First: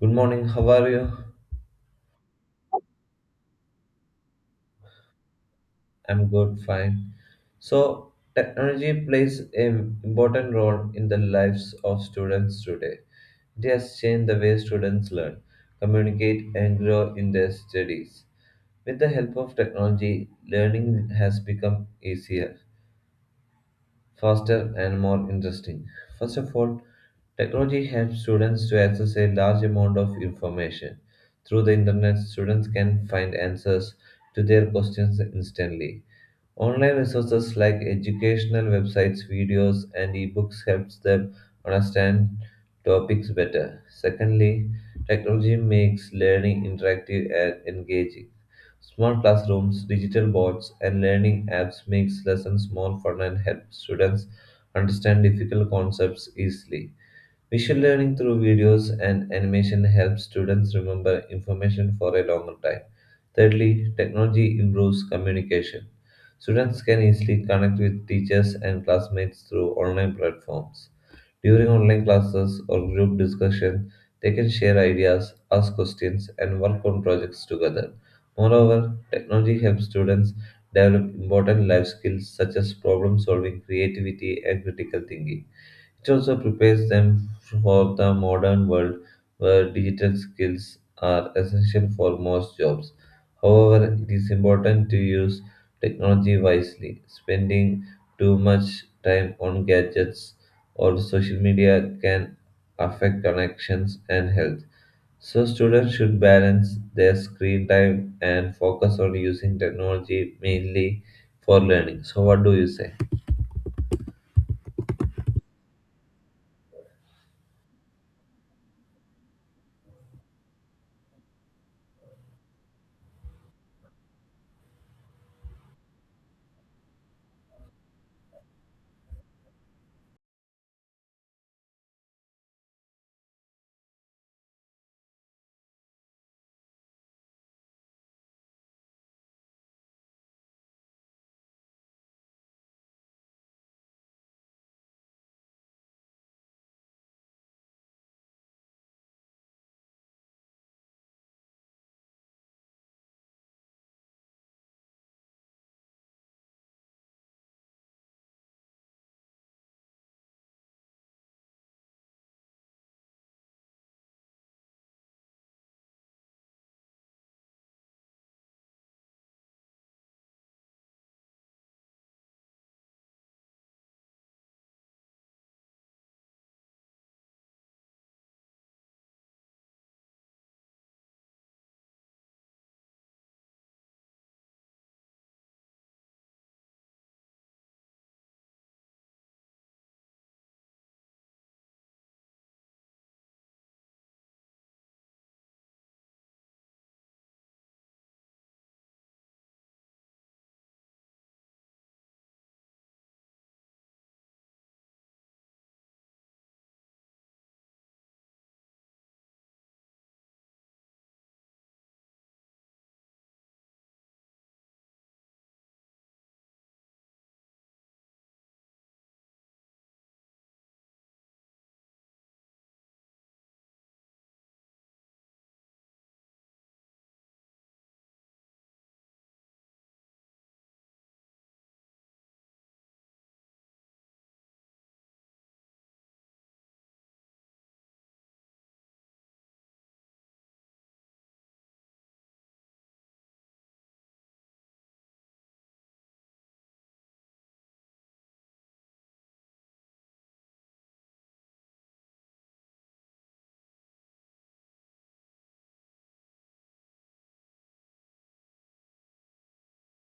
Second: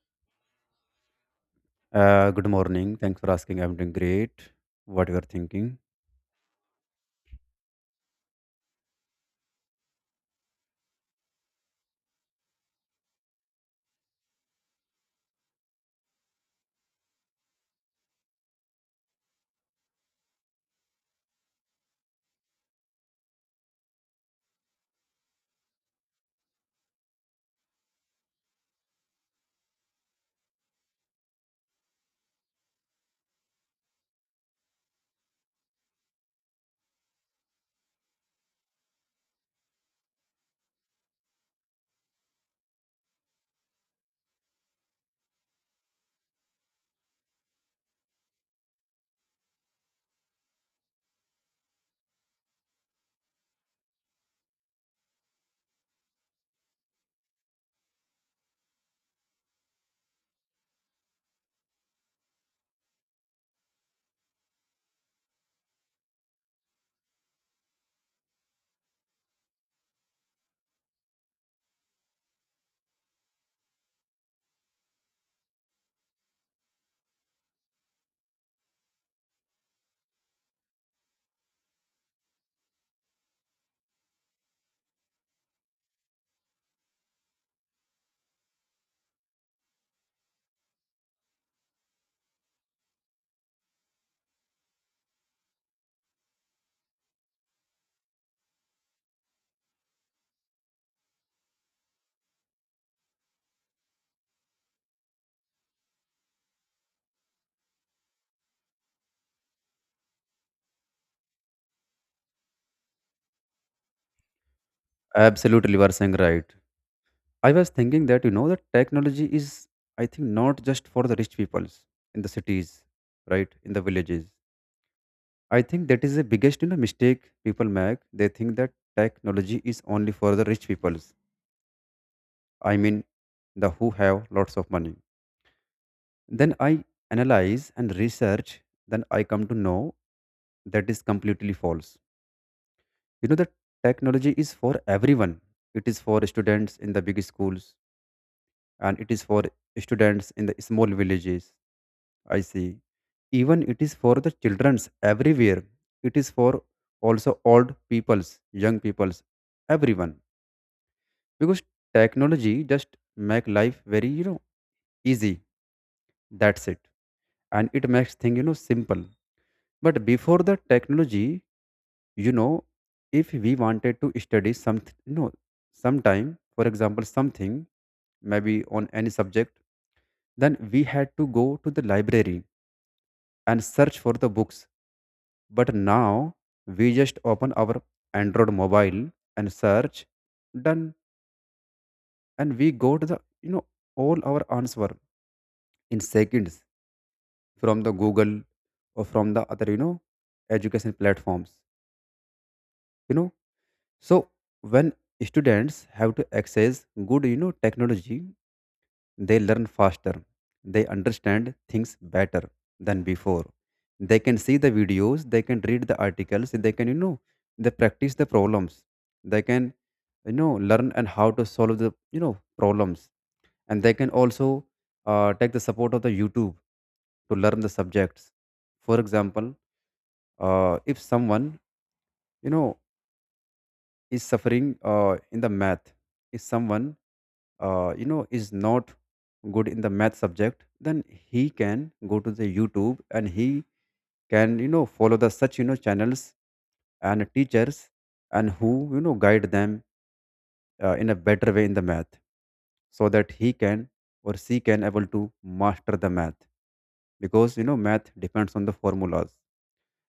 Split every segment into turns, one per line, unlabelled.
Good morning, how are you?
Good morning. Thanks for asking. I'm doing great. What you are thinking?
I'm good, fine. So, technology plays an important role in the lives of students today. It has changed the way students learn, communicate, and grow in their studies. With the help of technology, learning has become easier, faster and more interesting. First of all, technology helps students to access a large amount of information. Through the internet, students can find answers to their questions instantly. Online resources like educational websites, videos, and ebooks helps them understand topics better. Secondly, technology makes learning interactive and engaging. Smart classrooms, digital boards, and learning apps makes lessons more fun and help students understand difficult concepts easily. Visual learning through videos and animation helps students remember information for a longer time. Thirdly, technology improves communication. Students can easily connect with teachers and classmates through online platforms. During online classes or group discussion, they can share ideas, ask questions, and work on projects together. Moreover, technology helps students develop important life skills such as problem solving, creativity, and critical thinking. It also prepares them for the modern world where digital skills are essential for most jobs. However, it is important to use technology wisely. Spending too much time on gadgets or social media can affect connections and health. So, students should balance their screen time and focus on using technology mainly for learning. So, what do you say?
Absolutely, you are saying right. I was thinking that you know that technology is, I think, not just for the rich peoples in the cities, right? In the villages. I think that is the biggest mistake people make. They think that technology is only for the rich peoples. I mean, the who have lots of money. Then I analyze and research. Then I come to know that is completely false, you know, that technology is for everyone. It is for students in the big schools and it is for students in the small villages. I see, even it is for the children's everywhere. It is for also old peoples, young peoples, everyone, because technology just make life very, you know, easy. That's it. And it makes thing, you know, simple. But before the technology, you know, if we wanted to study something, you know, sometime for example something maybe on any subject, then we had to go to the library and search for the books. But now we just open our android mobile and search, done. And we got the, you know, all our answer in seconds, from the google or from the other, you know, education platforms, you know. So when students have to access good, you know, technology, they learn faster. They understand things better than before. They can see the videos, they can read the articles, they can, you know, they practice the problems. They can, you know, learn and how to solve the, you know, problems. And they can also take the support of the YouTube to learn the subjects. For example, if someone you know is suffering in the math, if someone you know is not good in the math subject, then he can go to the youtube and he can, you know, follow the such, you know, channels and teachers and who, you know, guide them in a better way in the math, so that he can or she can able to master the math. Because you know math depends on the formulas,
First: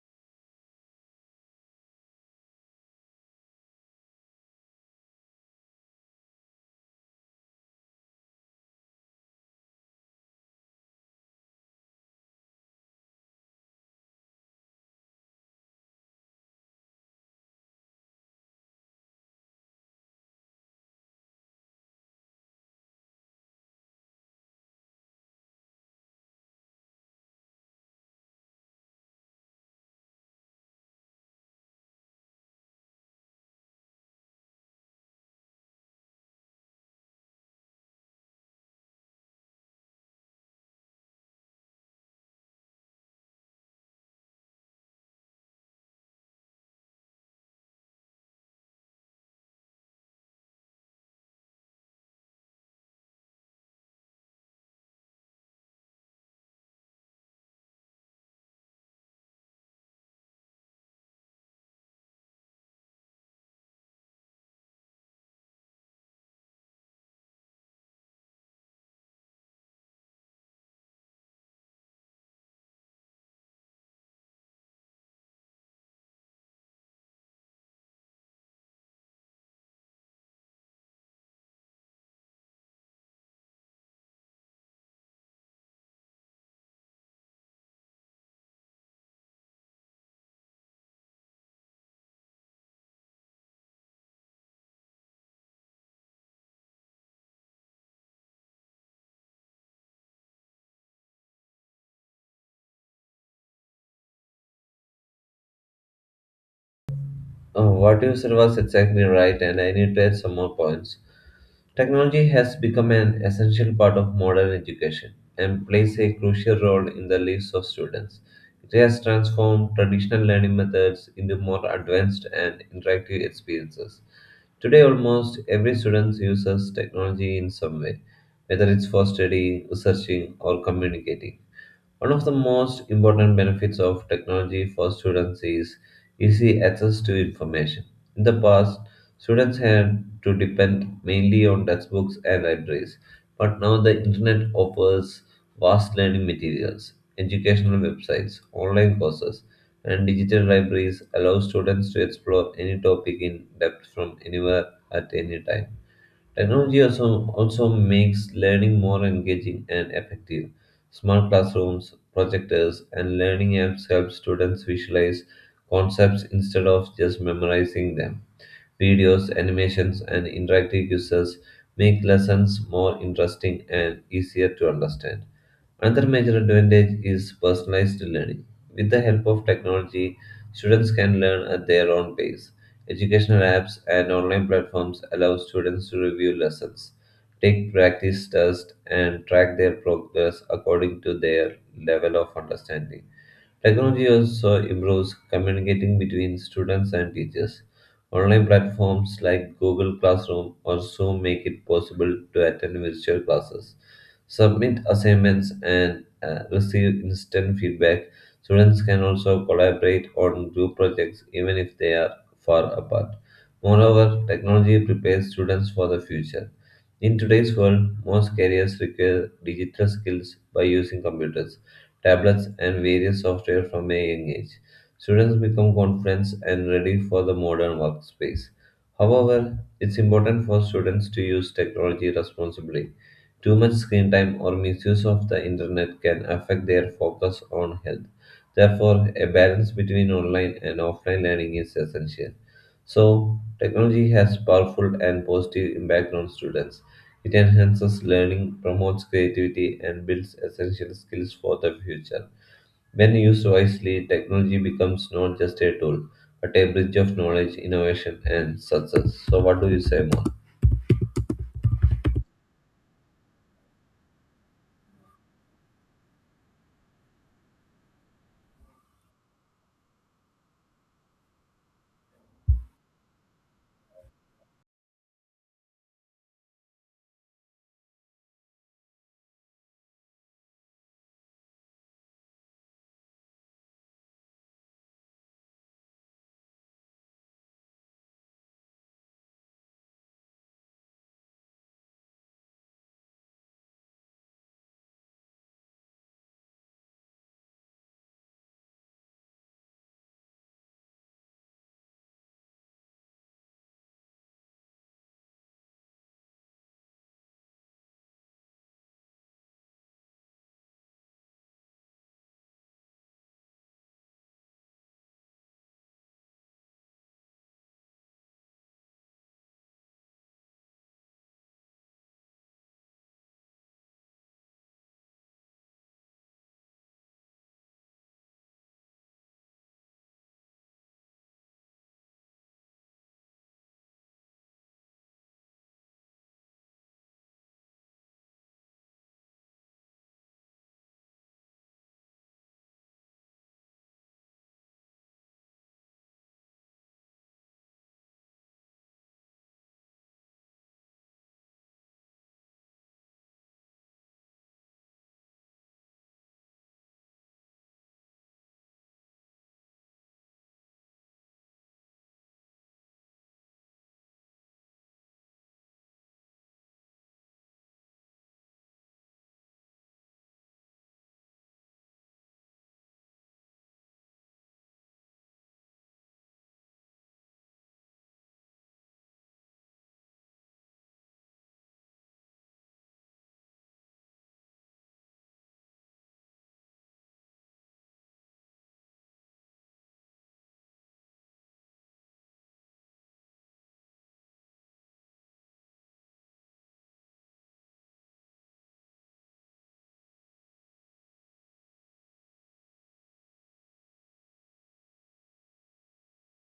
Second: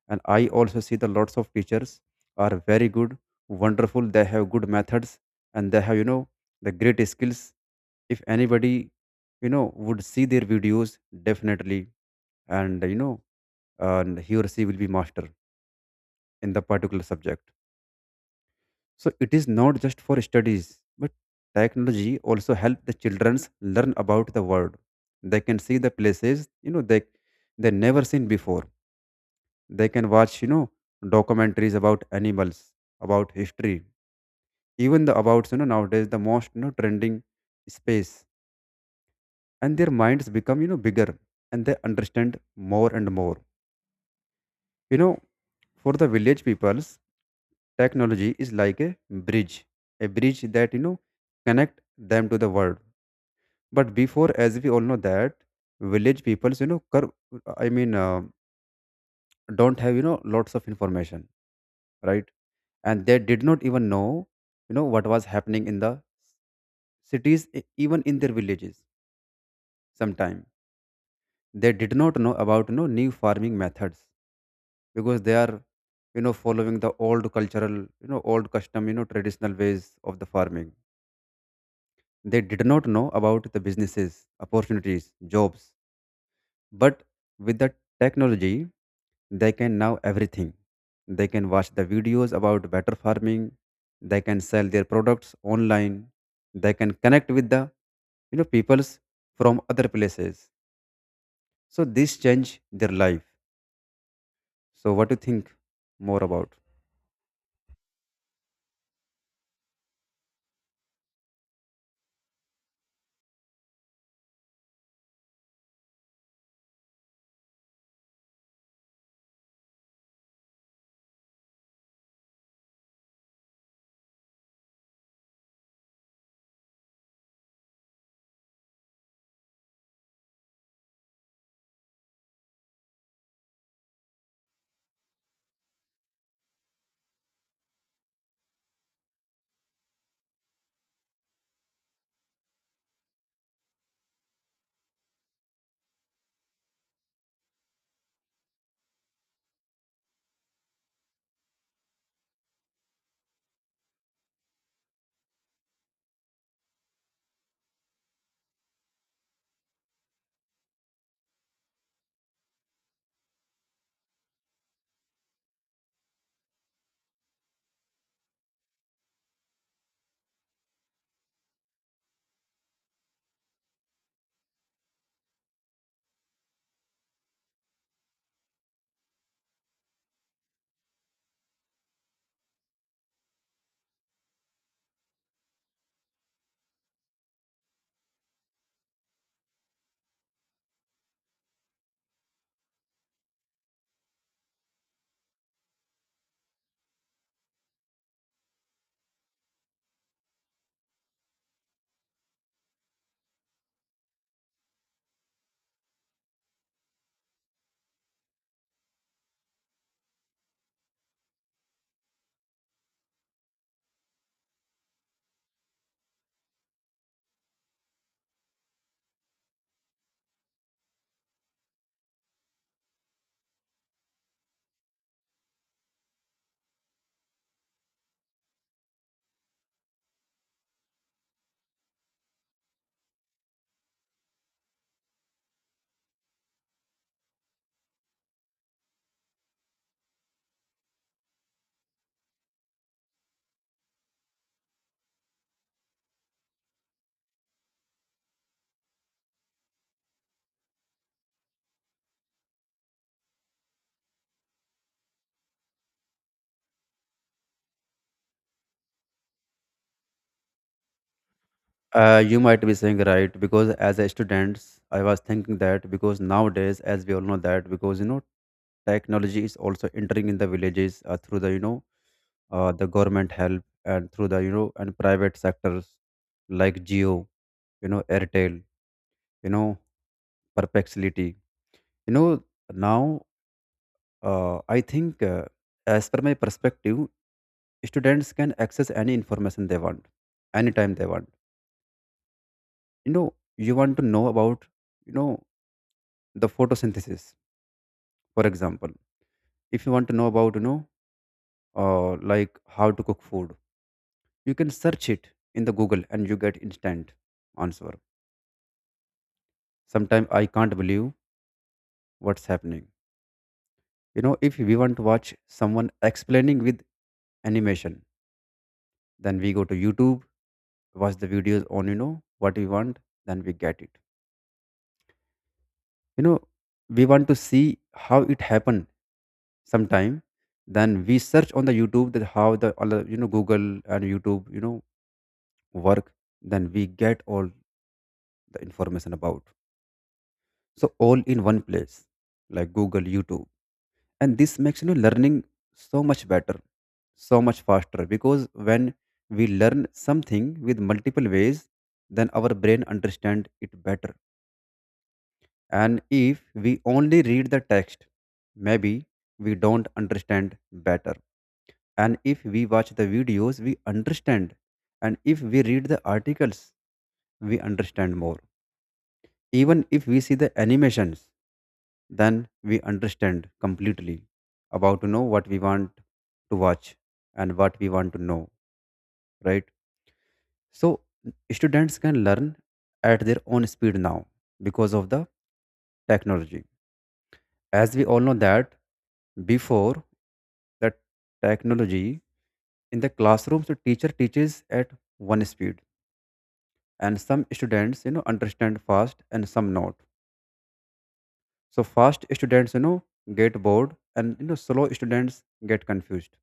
and I also see the lots of teachers are very good, wonderful, they have good methods, and they have, you know, the great skills. If anybody, you know, would see their videos, definitely, and you know, and he or she will be master in the particular subject. So it is not just for studies, but technology also help the childrens learn about the world. They can see the places, you know, they never seen before. They can watch, you know, documentaries about animals, about history, even the about, you know, nowadays the most, you know, trending space. And their minds become, you know, bigger, and they understand more and more. You know, for the village peoples, technology is like a bridge that, you know, connect them to the world. But before, as we all know that, village peoples, you know, curve, I mean, don't have, you know, lots of information, right? And they did not even know, you know, what was happening in the cities, even in their villages sometime. They did not know about, you know, new farming methods, because they are, you know, following the old cultural, you know, old custom, you know, traditional ways of the farming. They did not know about the businesses opportunities, jobs. But with the technology, they can now everything. They can watch the videos about better farming. They can sell their products online. They can connect with the, you know, peoples from other places. So this change their life. So what do you think more about?
Oh, what you said was exactly right, and I need to add some more points. Technology has become an essential part of modern education and plays a crucial role in the lives of students. It has transformed traditional learning methods into more advanced and interactive experiences. Today, almost every student uses technology in some way, whether it's for studying, researching, or communicating. One of the most important benefits of technology for students is easy access to information. In the past, students had to depend mainly on textbooks and libraries, but now the internet offers vast learning materials, educational websites, online courses, and digital libraries allow students to explore any topic in depth from anywhere at any time. Technology also makes learning more engaging and effective. Smart classrooms, projectors, and learning apps help students visualize concepts instead of just memorizing them. Videos, animations, and interactive quizzes make lessons more interesting and easier to understand. Another major advantage is personalized learning. With the help of technology, students can learn at their own pace. Educational apps and online platforms allow students to review lessons, take practice tests, and track their progress according to their level of understanding. Technology also improves communicating between students and teachers. Online platforms like Google Classroom or Zoom make it possible to attend virtual classes, submit assignments, and receive instant feedback. Students can also collaborate on group projects even if they are far apart. Moreover, technology prepares students for the future. In today's world, most careers require digital skills by using computers tablets, and various software from a young age. Students become confident and ready for the modern workspace. However, it's important for students to use technology responsibly. Too much screen time or misuse of the internet can affect their focus on health. Therefore, a balance between online and offline learning is essential. So, technology has powerful and positive impact on students, it enhances learning, promotes creativity, and builds essential skills for the future. When used wisely, technology becomes not just a tool, but a bridge of knowledge, innovation, and success. So, what do you say more?
You might be saying right, because as a student, I was thinking that because nowadays, as we all know that because you know technology is also entering in the villages through the, you know, the government help, and through the, you know, and private sectors like Geo, you know, Airtel, you know, Perplexity. You know, now I think, as per my perspective, students can access any information they want, anytime they want. You know, you want to know about, you know, the photosynthesis, for example. If you want to know about, you know, like how to cook food, you can search it in the Google and you get instant answer. Sometimes I can't believe what's happening. You know, if we want to watch someone explaining with animation, then we go to YouTube, watch the videos on, you know, what we want, then we get it. You know, we want to see how it happened sometime. Then we search on the YouTube that how the other, you know, Google and YouTube, you know, work. Then we get all the information about. So all in one place, like Google, YouTube, and this makes, you know, learning so much better, so much faster, because when we learn something with multiple ways, then our brain understand it better. And if we only read the text, maybe we don't understand better. And if we watch the videos we understand, and if we read the articles we understand more. Even if we see the animations, then we understand completely about, you know, what we want to watch and what we want to know, right? So students can learn at their own speed now because of the technology. As we all know that before the technology, in the classrooms the teacher teaches at one speed, and some students, you know, understand fast and some not. So fast students, you know, get bored, and you know, slow students get confused.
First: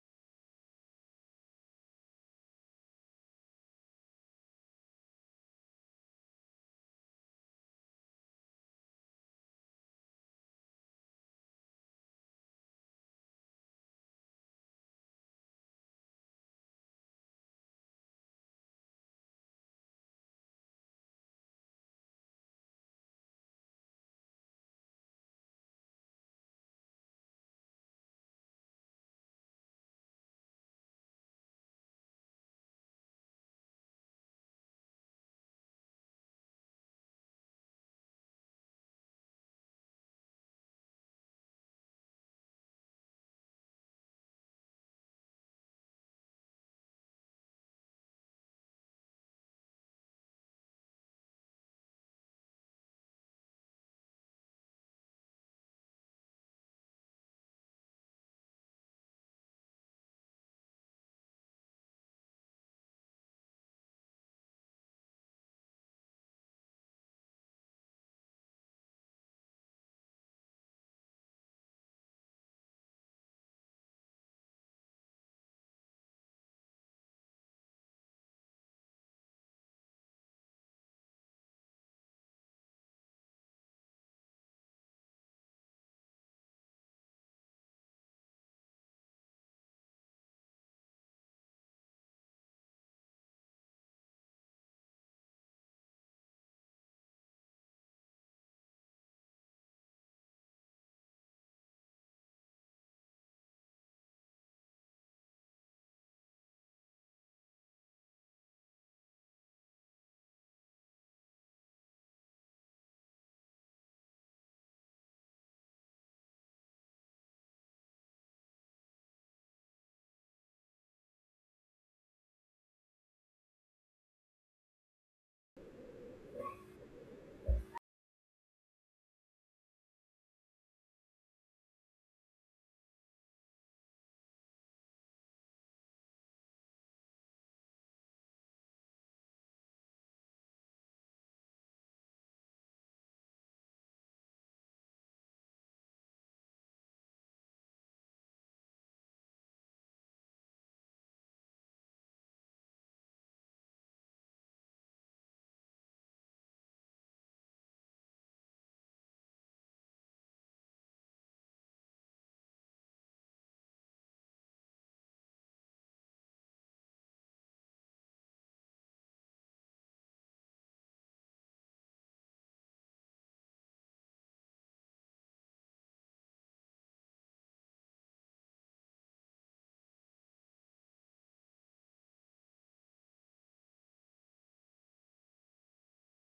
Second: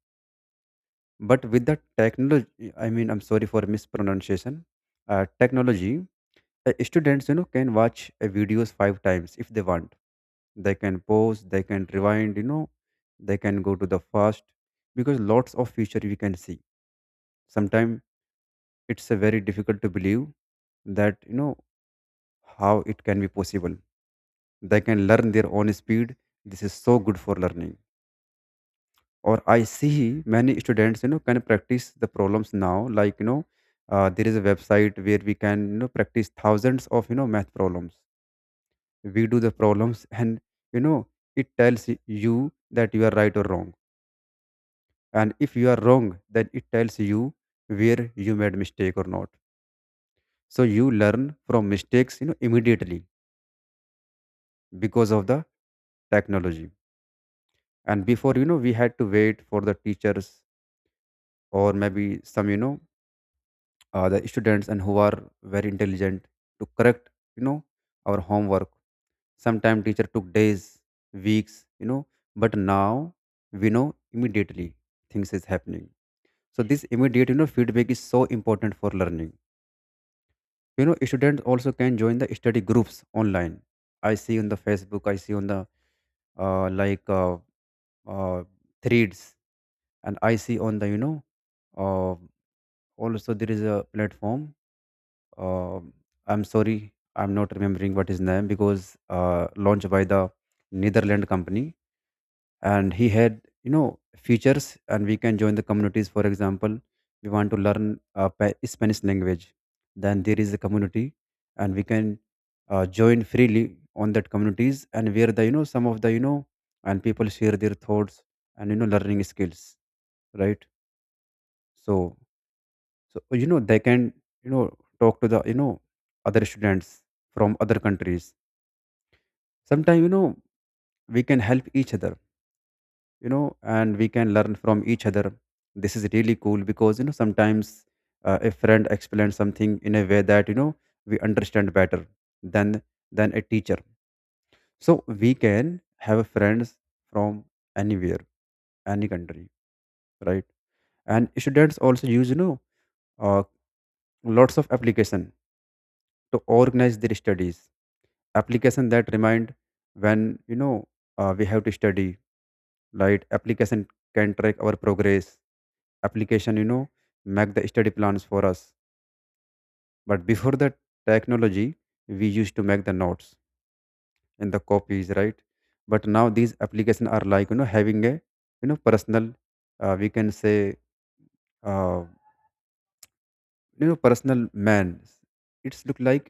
But with the technology, I mean, I'm sorry for mispronunciation. Technology, students, you know, can watch a videos five times if they want. They can pause, they can rewind, you know, they can go to the fast, because lots of feature we can see. Sometimes it's a very difficult to believe that, you know, how it can be possible. They can learn their own speed. This is so good for learning. Or I see many students, you know, can practice the problems now, like you know, there is a website where we can, you know, practice thousands of, you know, math problems. We do the problems, and you know, it tells you that you are right or wrong. And if you are wrong, then it tells you where you made mistake or not. So you learn from mistakes, you know, immediately because of the technology. And before, you know, we had to wait for the teachers, or maybe some, you know, the students and who are very intelligent, to correct, you know, our homework. Sometimes teacher took days, weeks, you know. But now we know immediately things is happening. So this immediate, you know, feedback is so important for learning. You know, students also can join the study groups online. I see on the facebook, I see on the, like uh, threads, and I see on the, you know, uh, also there is a platform. Um I'm sorry, I'm not remembering what his name, because launched by the Netherland company, and he had you know features, and we can join the communities. For example, we want to learn Spanish language, then there is a community, and we can join freely on that communities, and where the, you know, some of the, you know, and people share their thoughts and you know learning skills, right? So, so you know they can, you know, talk to the, you know, other students from other countries. Sometimes, you know, we can help each other, you know, and we can learn from each other. This is really cool, because you know sometimes a friend explains something in a way that, you know, we understand better than a teacher. So we can have friends from anywhere, any country, right? And students also use, you know, uh, lots of application to organize their studies. Application that remind when, you know, we have to study, right. Application can track our progress. Application, you know, make the study plans for us. But before the technology we used to make the notes and the copies, right? But now these applications are like, you know, having a, you know, personal, we can say, uh, you know, personal man. It's look like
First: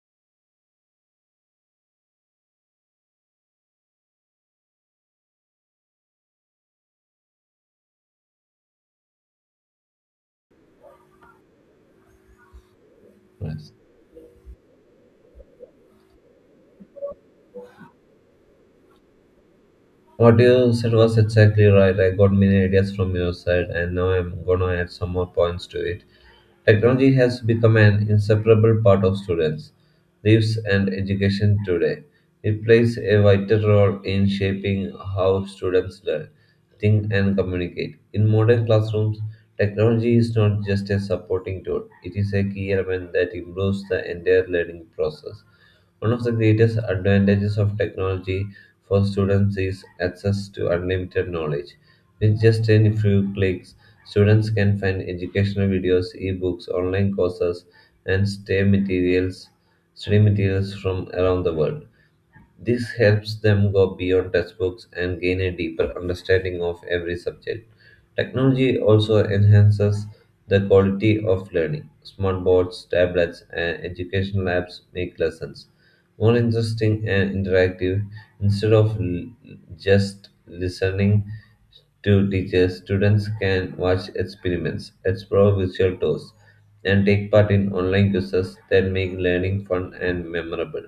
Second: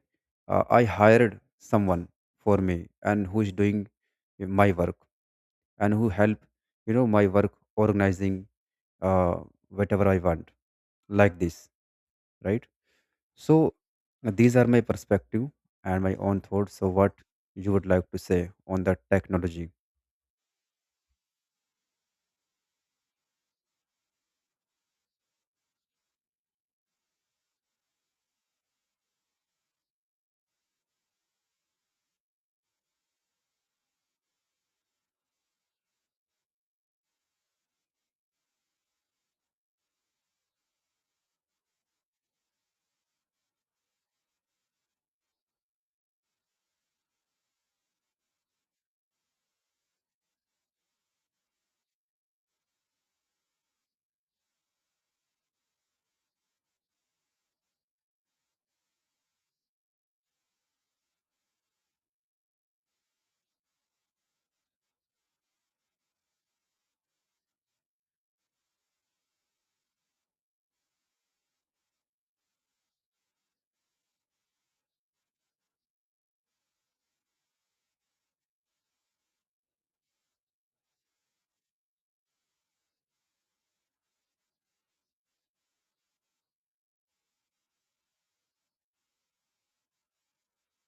I hired someone for me, and who is doing my work, and who help, you know, my work organizing, uh, whatever I want, like this, right? So,
Yes.
these are my perspective and my own thoughts. So what you would like to say on the technology?
What you said was exactly right. I got many ideas from your side, and now I'm gonna add some more points to it. Technology has become an inseparable part of students' lives and education today. It plays a vital role in shaping how students learn, think, and communicate. In modern classrooms, technology is not just a supporting tool, it is a key element that improves the entire learning process. One of the greatest advantages of technology for students is access to unlimited knowledge. With just a few clicks, students can find educational videos, ebooks, online courses, and stay materials, study materials from around the world. This helps them go beyond textbooks and gain a deeper understanding of every subject. Technology also enhances the quality of learning. Smartboards, tablets, and education apps make lessons more interesting and interactive. Instead of just listening to teachers, students can watch experiments, explore virtual tours, and take part in online quizzes that make learning fun and memorable.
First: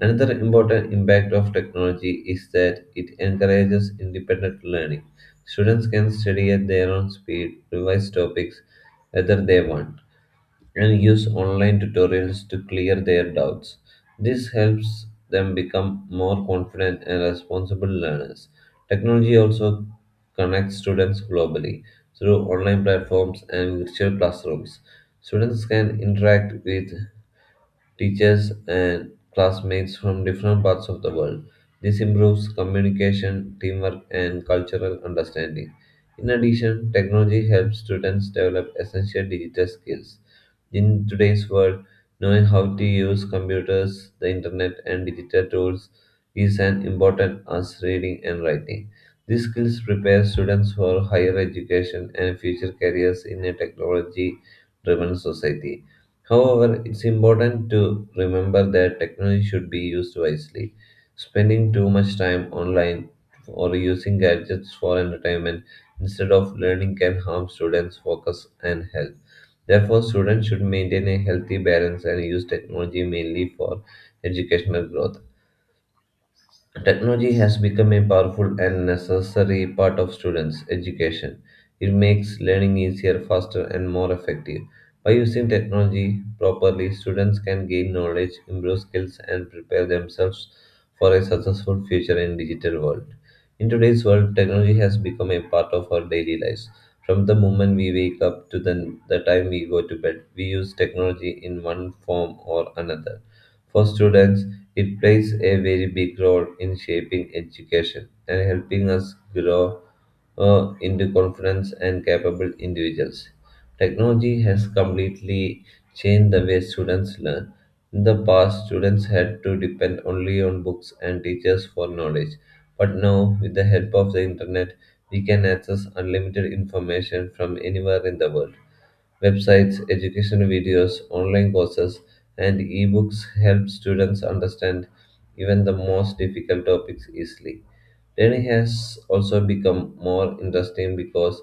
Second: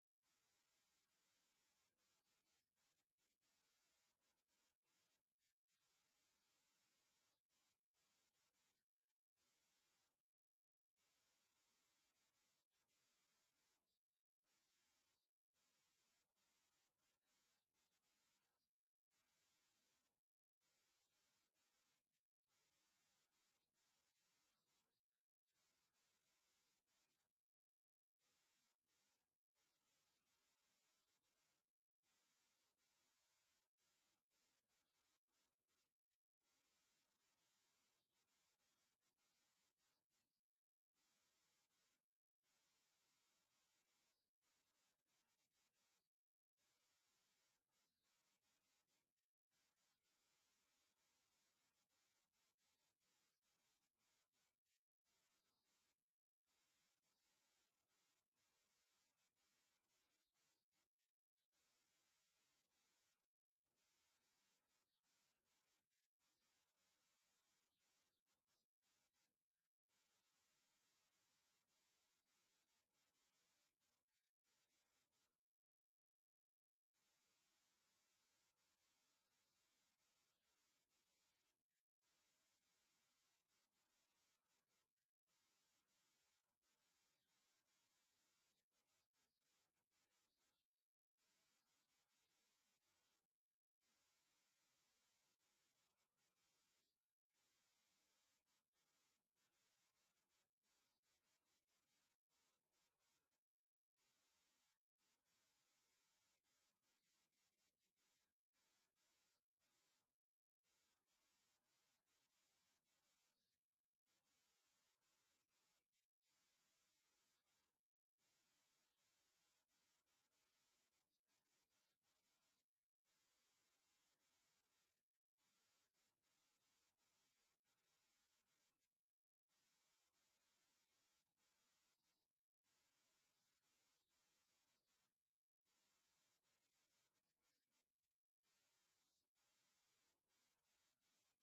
Another important impact of technology is that it encourages independent learning. Students can study at their own speed, revise topics whether they want, and use online tutorials to clear their doubts. This helps them become more confident and responsible learners. Technology also connects students globally through online platforms and virtual classrooms. Students can interact with teachers, and classmates from different parts of the world. This improves communication, teamwork, and cultural understanding. In addition, technology helps students develop essential digital skills in today's world, knowing how to use computers, the internet, and digital tools is as important as reading and writing. These skills prepare students for higher education and future careers in a technology driven society. However, it's important to remember that technology should be used wisely. Spending too much time online or using gadgets for entertainment instead of learning can harm students' focus and health. Therefore, students should maintain a healthy balance and use technology mainly for educational growth. Technology has become a powerful and necessary part of students' education. It makes learning easier, faster, and more effective. By using technology properly, students can gain knowledge, improve skills, and prepare themselves for a successful future in digital world. In today's world, technology has become a part of our daily lives. From the moment we wake up to the time we go to bed, we use technology in one form or another. For students, it plays a very big role in shaping education and helping us grow into confident and capable individuals. Technology has completely changed the way students learn. In the past, students had to depend only on books and teachers for knowledge. But now, with the help of the internet, we can access unlimited information from anywhere in the world, websites, educational videos, online courses, and ebooks help students understand even the most difficult topics easily. Learning has also become more interesting because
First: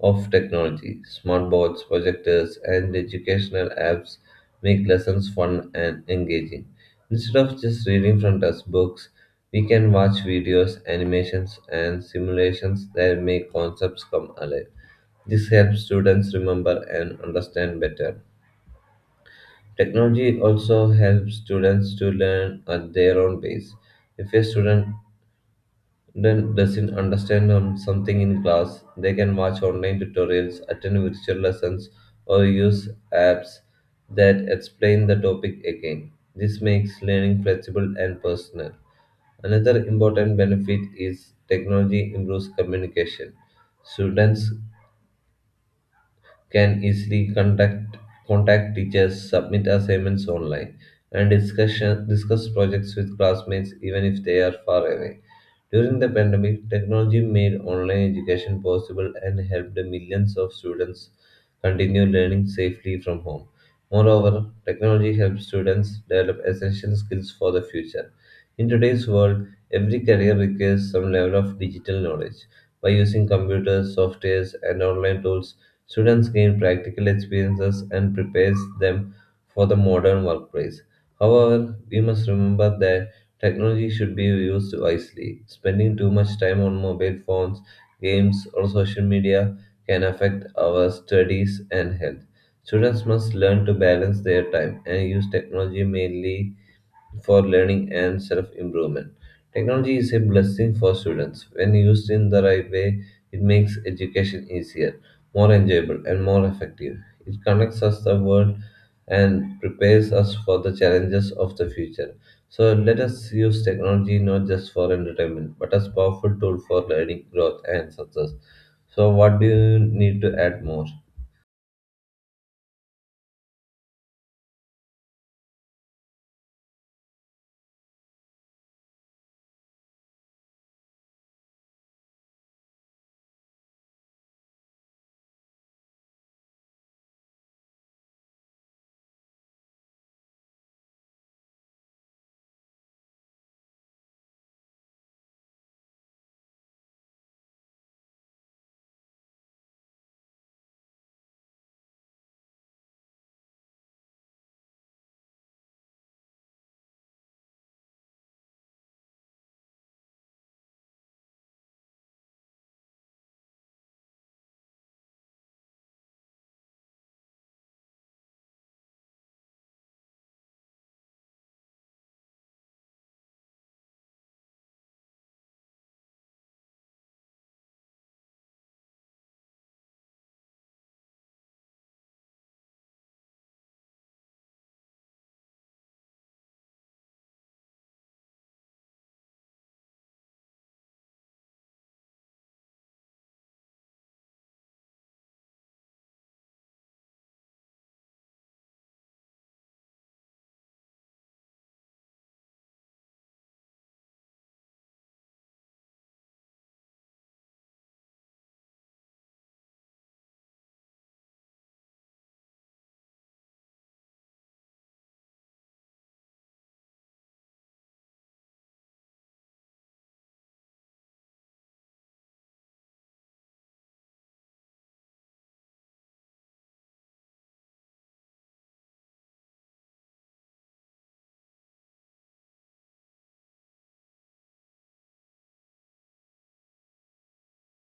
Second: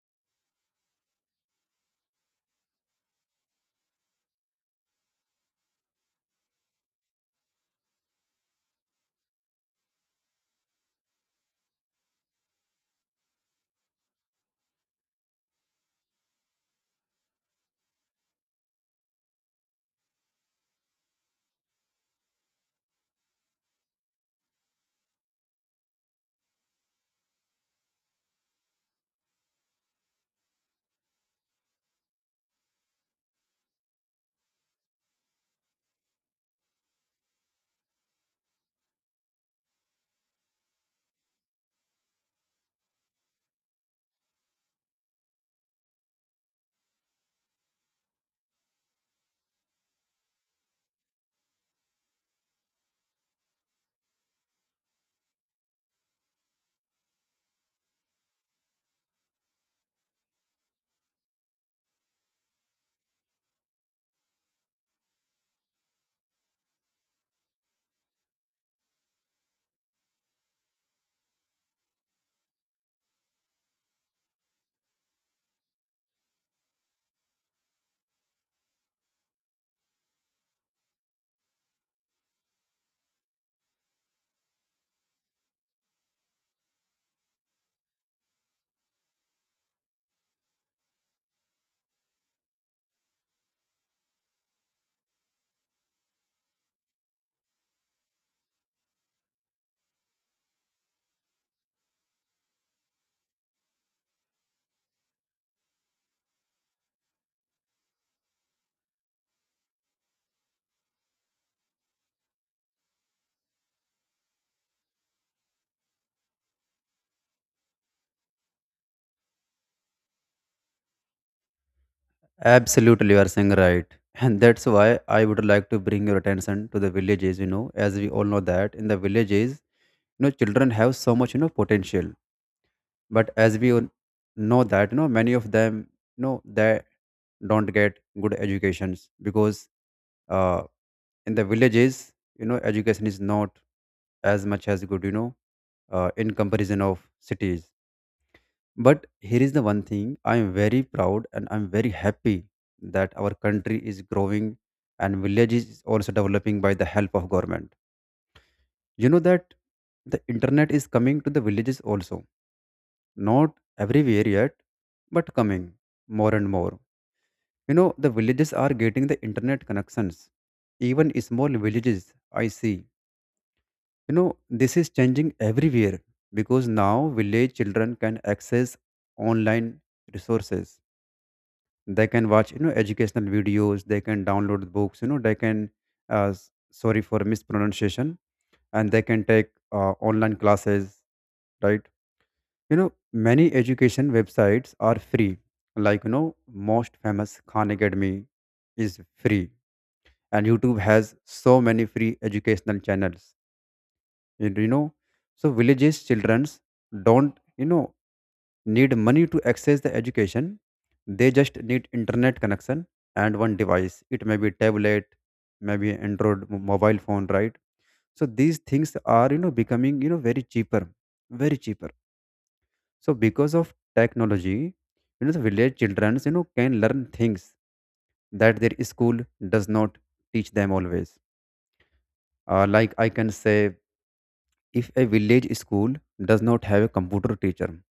of technology. Smart boards, projectors, and educational apps make lessons fun and engaging. Instead of just reading from textbooks, we can watch videos, animations, and simulations that make concepts come alive. This helps students remember and understand better. Technology also helps students to learn at their own pace. If a student then doesn't understand something in class, they can watch online tutorials, attend virtual lessons, or use apps that explain the topic again. This makes learning flexible and personal. Another important benefit is technology improves communication. Students can easily contact teachers, submit assignments online, and discuss projects with classmates even if they are far away. During the pandemic, technology made online education possible and helped millions of students continue learning safely from home. Moreover, technology helps students develop essential skills for the future. In today's world, every career requires some level of digital knowledge. By using computers, softwares, and online tools, students gain practical experiences and prepares them for the modern workplace. However, we must remember that technology should be used wisely. Spending too much time on mobile phones, games, or social media can affect our studies and health. Students must learn to balance their time and use technology mainly for learning and self improvement. Technology is a blessing for students. When used in the right way, it makes education easier, more enjoyable, and more effective. It connects us the world and prepares us for the challenges of the future. So let us use technology not just for entertainment, but as powerful tool for learning, growth, and success. So what do you need to add more?
Absolutely, you are saying right. And that's why I would like to bring your attention to the villages, you know, as we all know that in the villages, you know, children have so much, you know, potential. But as we all know that, you know, many of them, you know, they don't get good educations because uh, in the villages, you know, education is not as much as good, in comparison of cities. But here is the one thing I am very proud and I'm very happy that our country is growing and villages is also developing by the help of government. You know that the internet is coming to the villages also. Not everywhere yet, but coming more and more. You know, the villages are getting the internet connections. Even small villages I see. You know, this is changing everywhere because now village children can access online resources. They can watch, you know, educational videos. They can download books, you know. They can sorry for mispronunciation, and they can take online classes, right? You know, many education websites are free, like, you know, most famous Khan Academy is free, and YouTube has so many free educational channels, you know. So villages childrens don't, you know, need money to access the education. They just need internet connection and one device. It may be tablet, maybe Android mobile phone, right? So these things are, you know, becoming, you know, very cheaper, very cheaper. So because of technology, you know, the village children, you know, can learn things that their school does not teach them always. Like I can say, if a village school does not have a computer teacher,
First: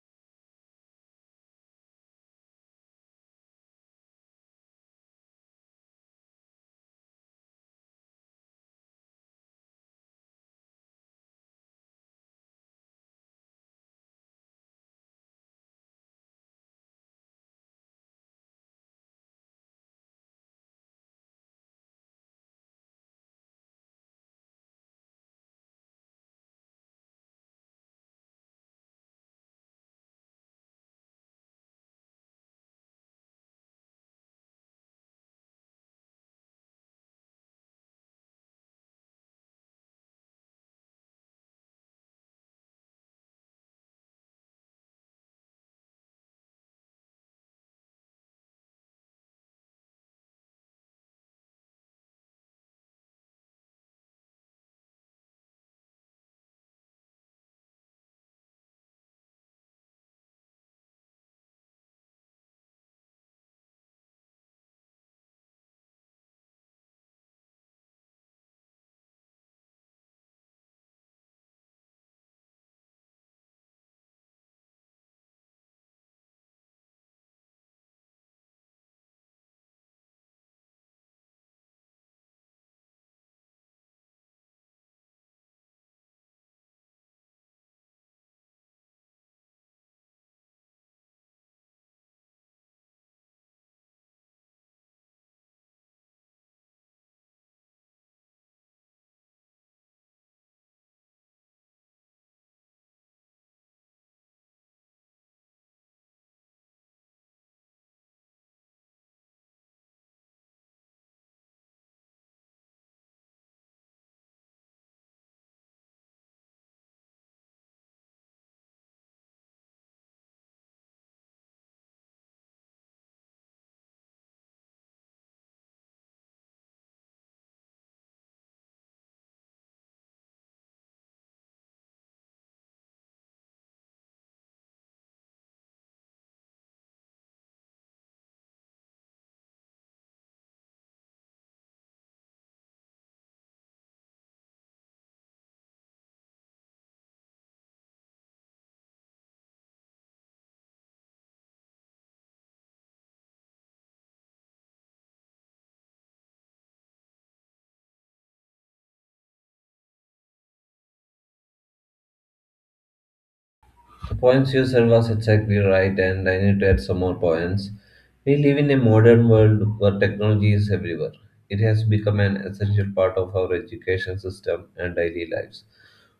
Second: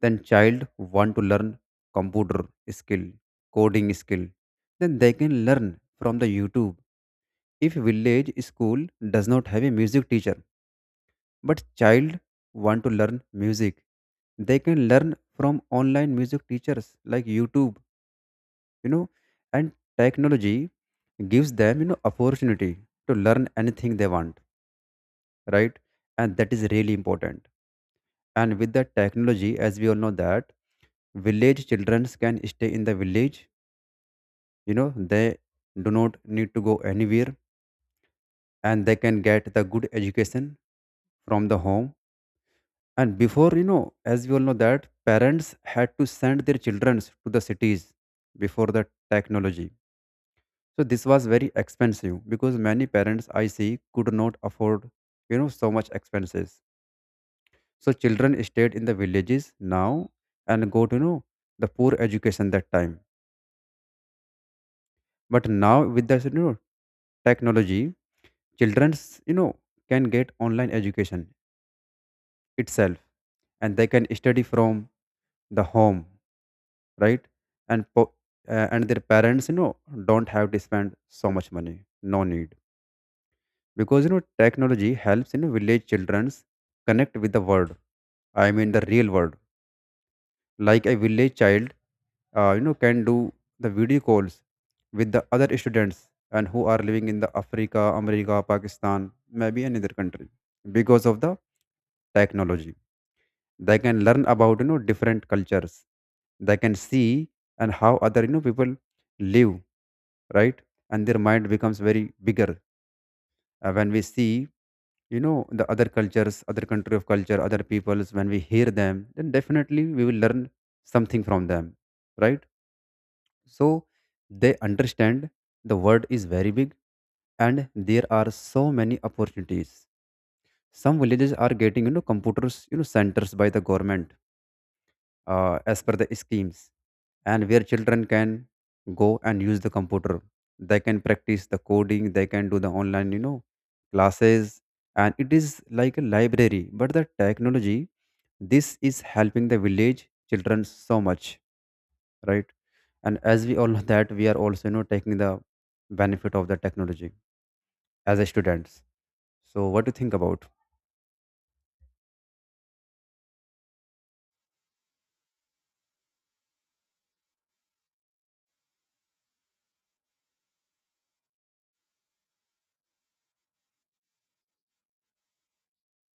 then child want to learn computer skill, coding skill, then they can learn from the YouTube. If village school does not have a music teacher but child want to learn music, they can learn from online music teachers like YouTube, you know. And technology gives them, you know, opportunity to learn anything they want, right? And that is really important. And with the technology, as we all know that village children can stay in the village, you know, they do not need to go anywhere, and they can get the good education from the home. And before, you know, as we all know that parents had to send their children to the cities before the technology. So this was very expensive because many parents I see could not afford, you know, so much expenses. So children stayed in the villages now and go to, you know, the poor education that time. But now with the, you know, technology, childrens, you know, can get online education itself, and they can study from the home, right? And po- and their parents, you know, don't have to spend so much money. No need, because, you know, technology helps, you know, village childrens connect with the world. I mean the real world. Like a village child, you know, can do the video calls with the other students and who are living in the Africa, America, Pakistan, maybe another country. Because of the technology, they can learn about, you know, different cultures. They can see and how other, you know, people live, right? And their mind becomes very bigger. When we see, you know, the other cultures, other country of culture, other peoples, when we hear them, then definitely we will learn something from them, right? So they understand the world is very big and there are so many opportunities. Some villages are getting, you know, computers, you know, centers by the government, as per the schemes, and where children can go and use the computer. They can practice the coding, they can do the online, you know, classes. And it is like a library, but the technology, this is helping the village children so much, right? And as we all know that we are also, you know, taking the benefit of the technology as a students. So what do you think about?
Poems you sent was exactly right, and I need to add some more points. We live in a modern world where technology is everywhere. It has become an essential part of our education system and daily lives.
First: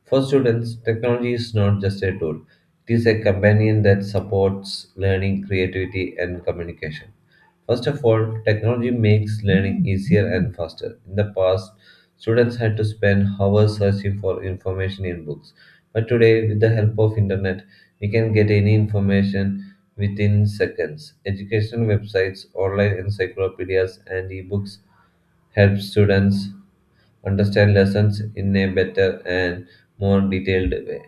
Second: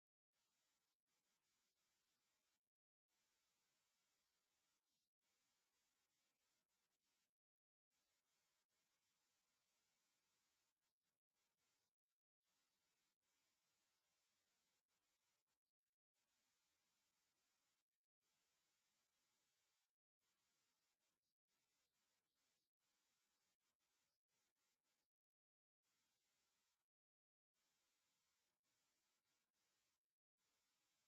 For students, technology is not just a tool, it is a companion that supports learning, creativity, and communication. First of all, technology makes learning easier and faster. In the past, students had to spend hours searching for information in books. But today, with the help of internet, we can get any information within seconds. Education websites, online encyclopedias, and ebooks help students understand lessons in a better and more detailed way.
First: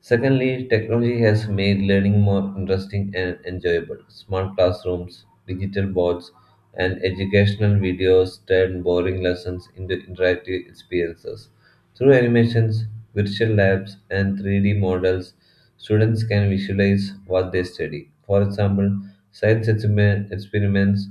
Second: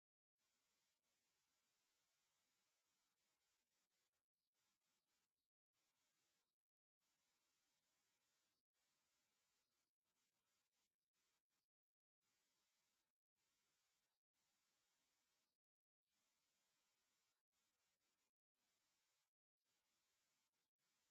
Secondly, technology has made learning more interesting and enjoyable. Smart classrooms, digital boards, and educational videos turn boring lessons into interactive experiences. Through animations, virtual labs, and 3D models, students can visualize what they study. For example, science experiments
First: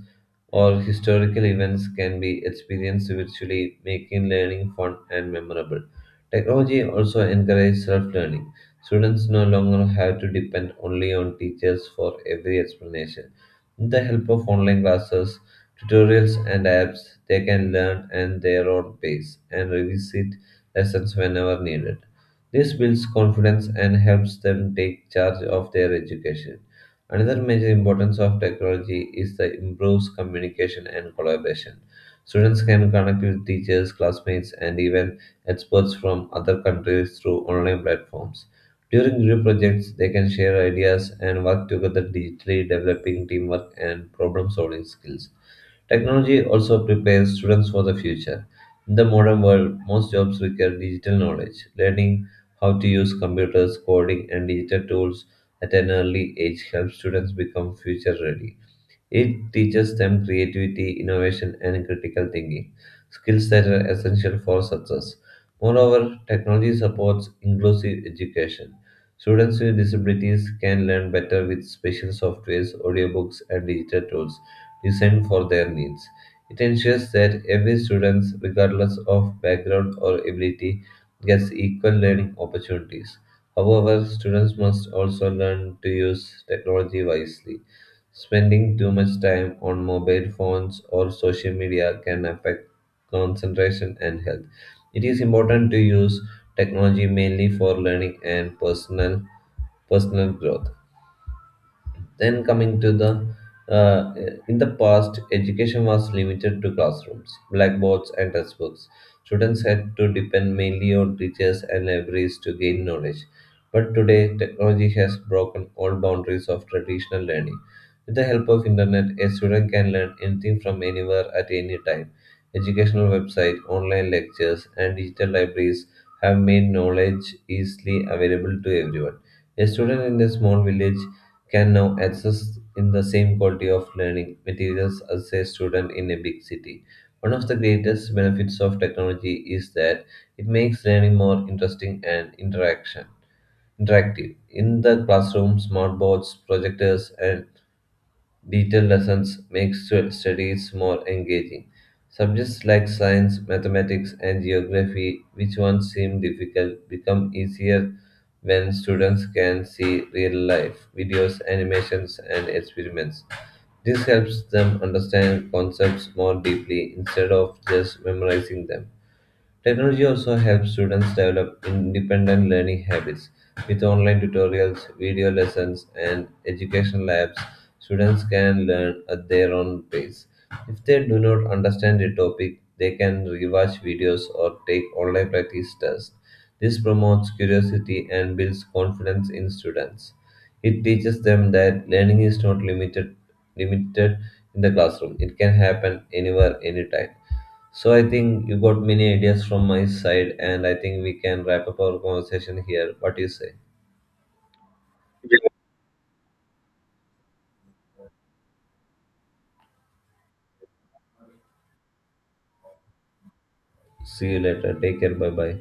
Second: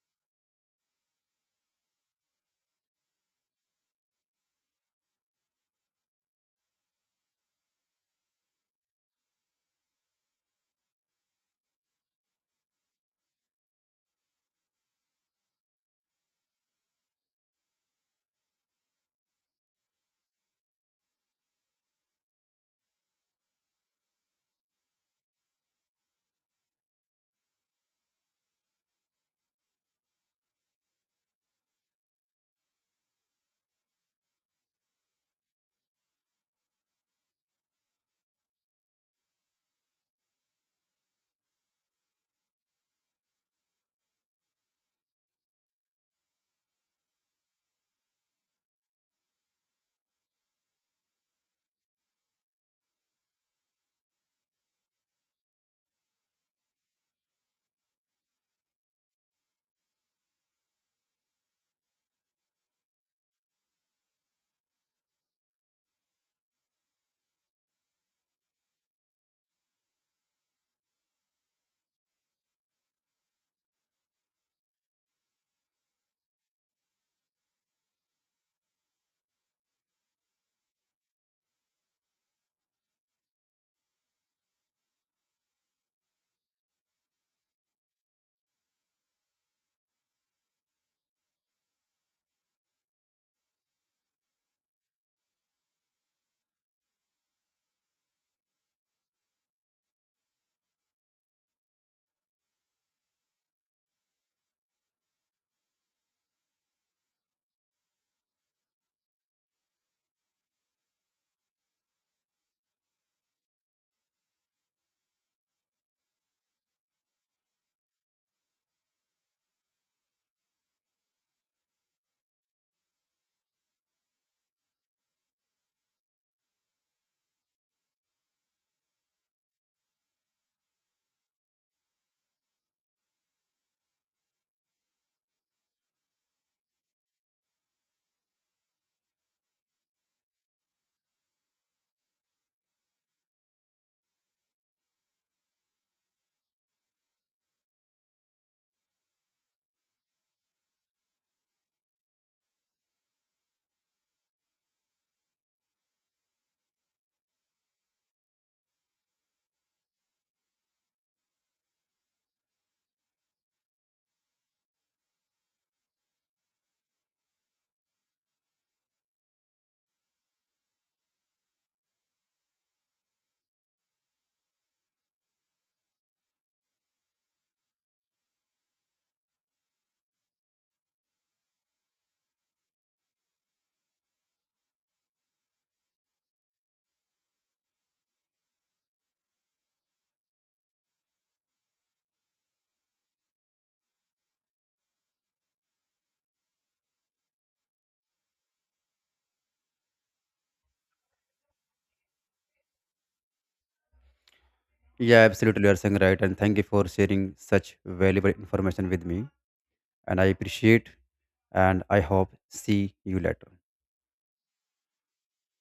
or historical events can be experienced virtually, making learning fun and memorable. Technology also encourages self learning. Students no longer have to depend only on teachers for every explanation. With the help of online classes, tutorials, and apps, they can learn at their own pace and revisit lessons whenever needed. This builds confidence and helps them take charge of their education. Another major importance of technology is the improves communication and collaboration. Students can connect with teachers, classmates, and even experts from other countries through online platforms. During group projects, they can share ideas and work together digitally, developing teamwork and problem solving skills. Technology also prepares students for the future. In the modern world, most jobs require digital knowledge. Learning how to use computers, coding, and digital tools at an early age helps students become future ready. It teaches them creativity, innovation, and critical thinking, skills that are essential for success. Moreover, technology supports inclusive education. Students with disabilities can learn better with special softwares, audiobooks, and digital tools designed for their needs. It ensures that every student, regardless of background or ability, gets equal learning opportunities. However, students must also learn to use technology wisely. Spending too much time on mobile phones or social media can affect concentration and health. It is important to use technology mainly for learning and personal growth. Then coming to the uh, in the past, education was limited to classrooms, blackboards, and textbooks. Students had to depend mainly on teachers and libraries to gain knowledge. But today, technology has broken all boundaries of traditional learning. With the help of internet, a student can learn anything from anywhere at any time. Educational websites, online lectures, and digital libraries have made knowledge easily available to everyone. A student in a small village can now access in the same quality of learning materials as a student in a big city. One of the greatest benefits of technology is that it makes learning more interesting and interaction interactive. In the classroom, smart boards, projectors, and detailed lessons make studies more engaging. Subjects like science, mathematics, and geography, which once seemed difficult, become easier when students can see real life videos, animations, and experiments. This helps them understand concepts more deeply instead of just memorizing them. Technology also helps students develop independent learning habits. With online tutorials, video lessons, and education labs, students can learn at their own pace. If they do not understand a topic, they can rewatch videos or take online practice tests. This promotes curiosity and builds confidence in students. It teaches them that learning is not limited in the classroom. It can happen anywhere, anytime. So I think you got many ideas from my side, and I think we can wrap up our conversation here. What do you say?
Yeah, absolutely, you are saying right, and thank you for sharing such valuable information with me, and I appreciate, and I hope see you later.
See you later. Take care. Bye bye.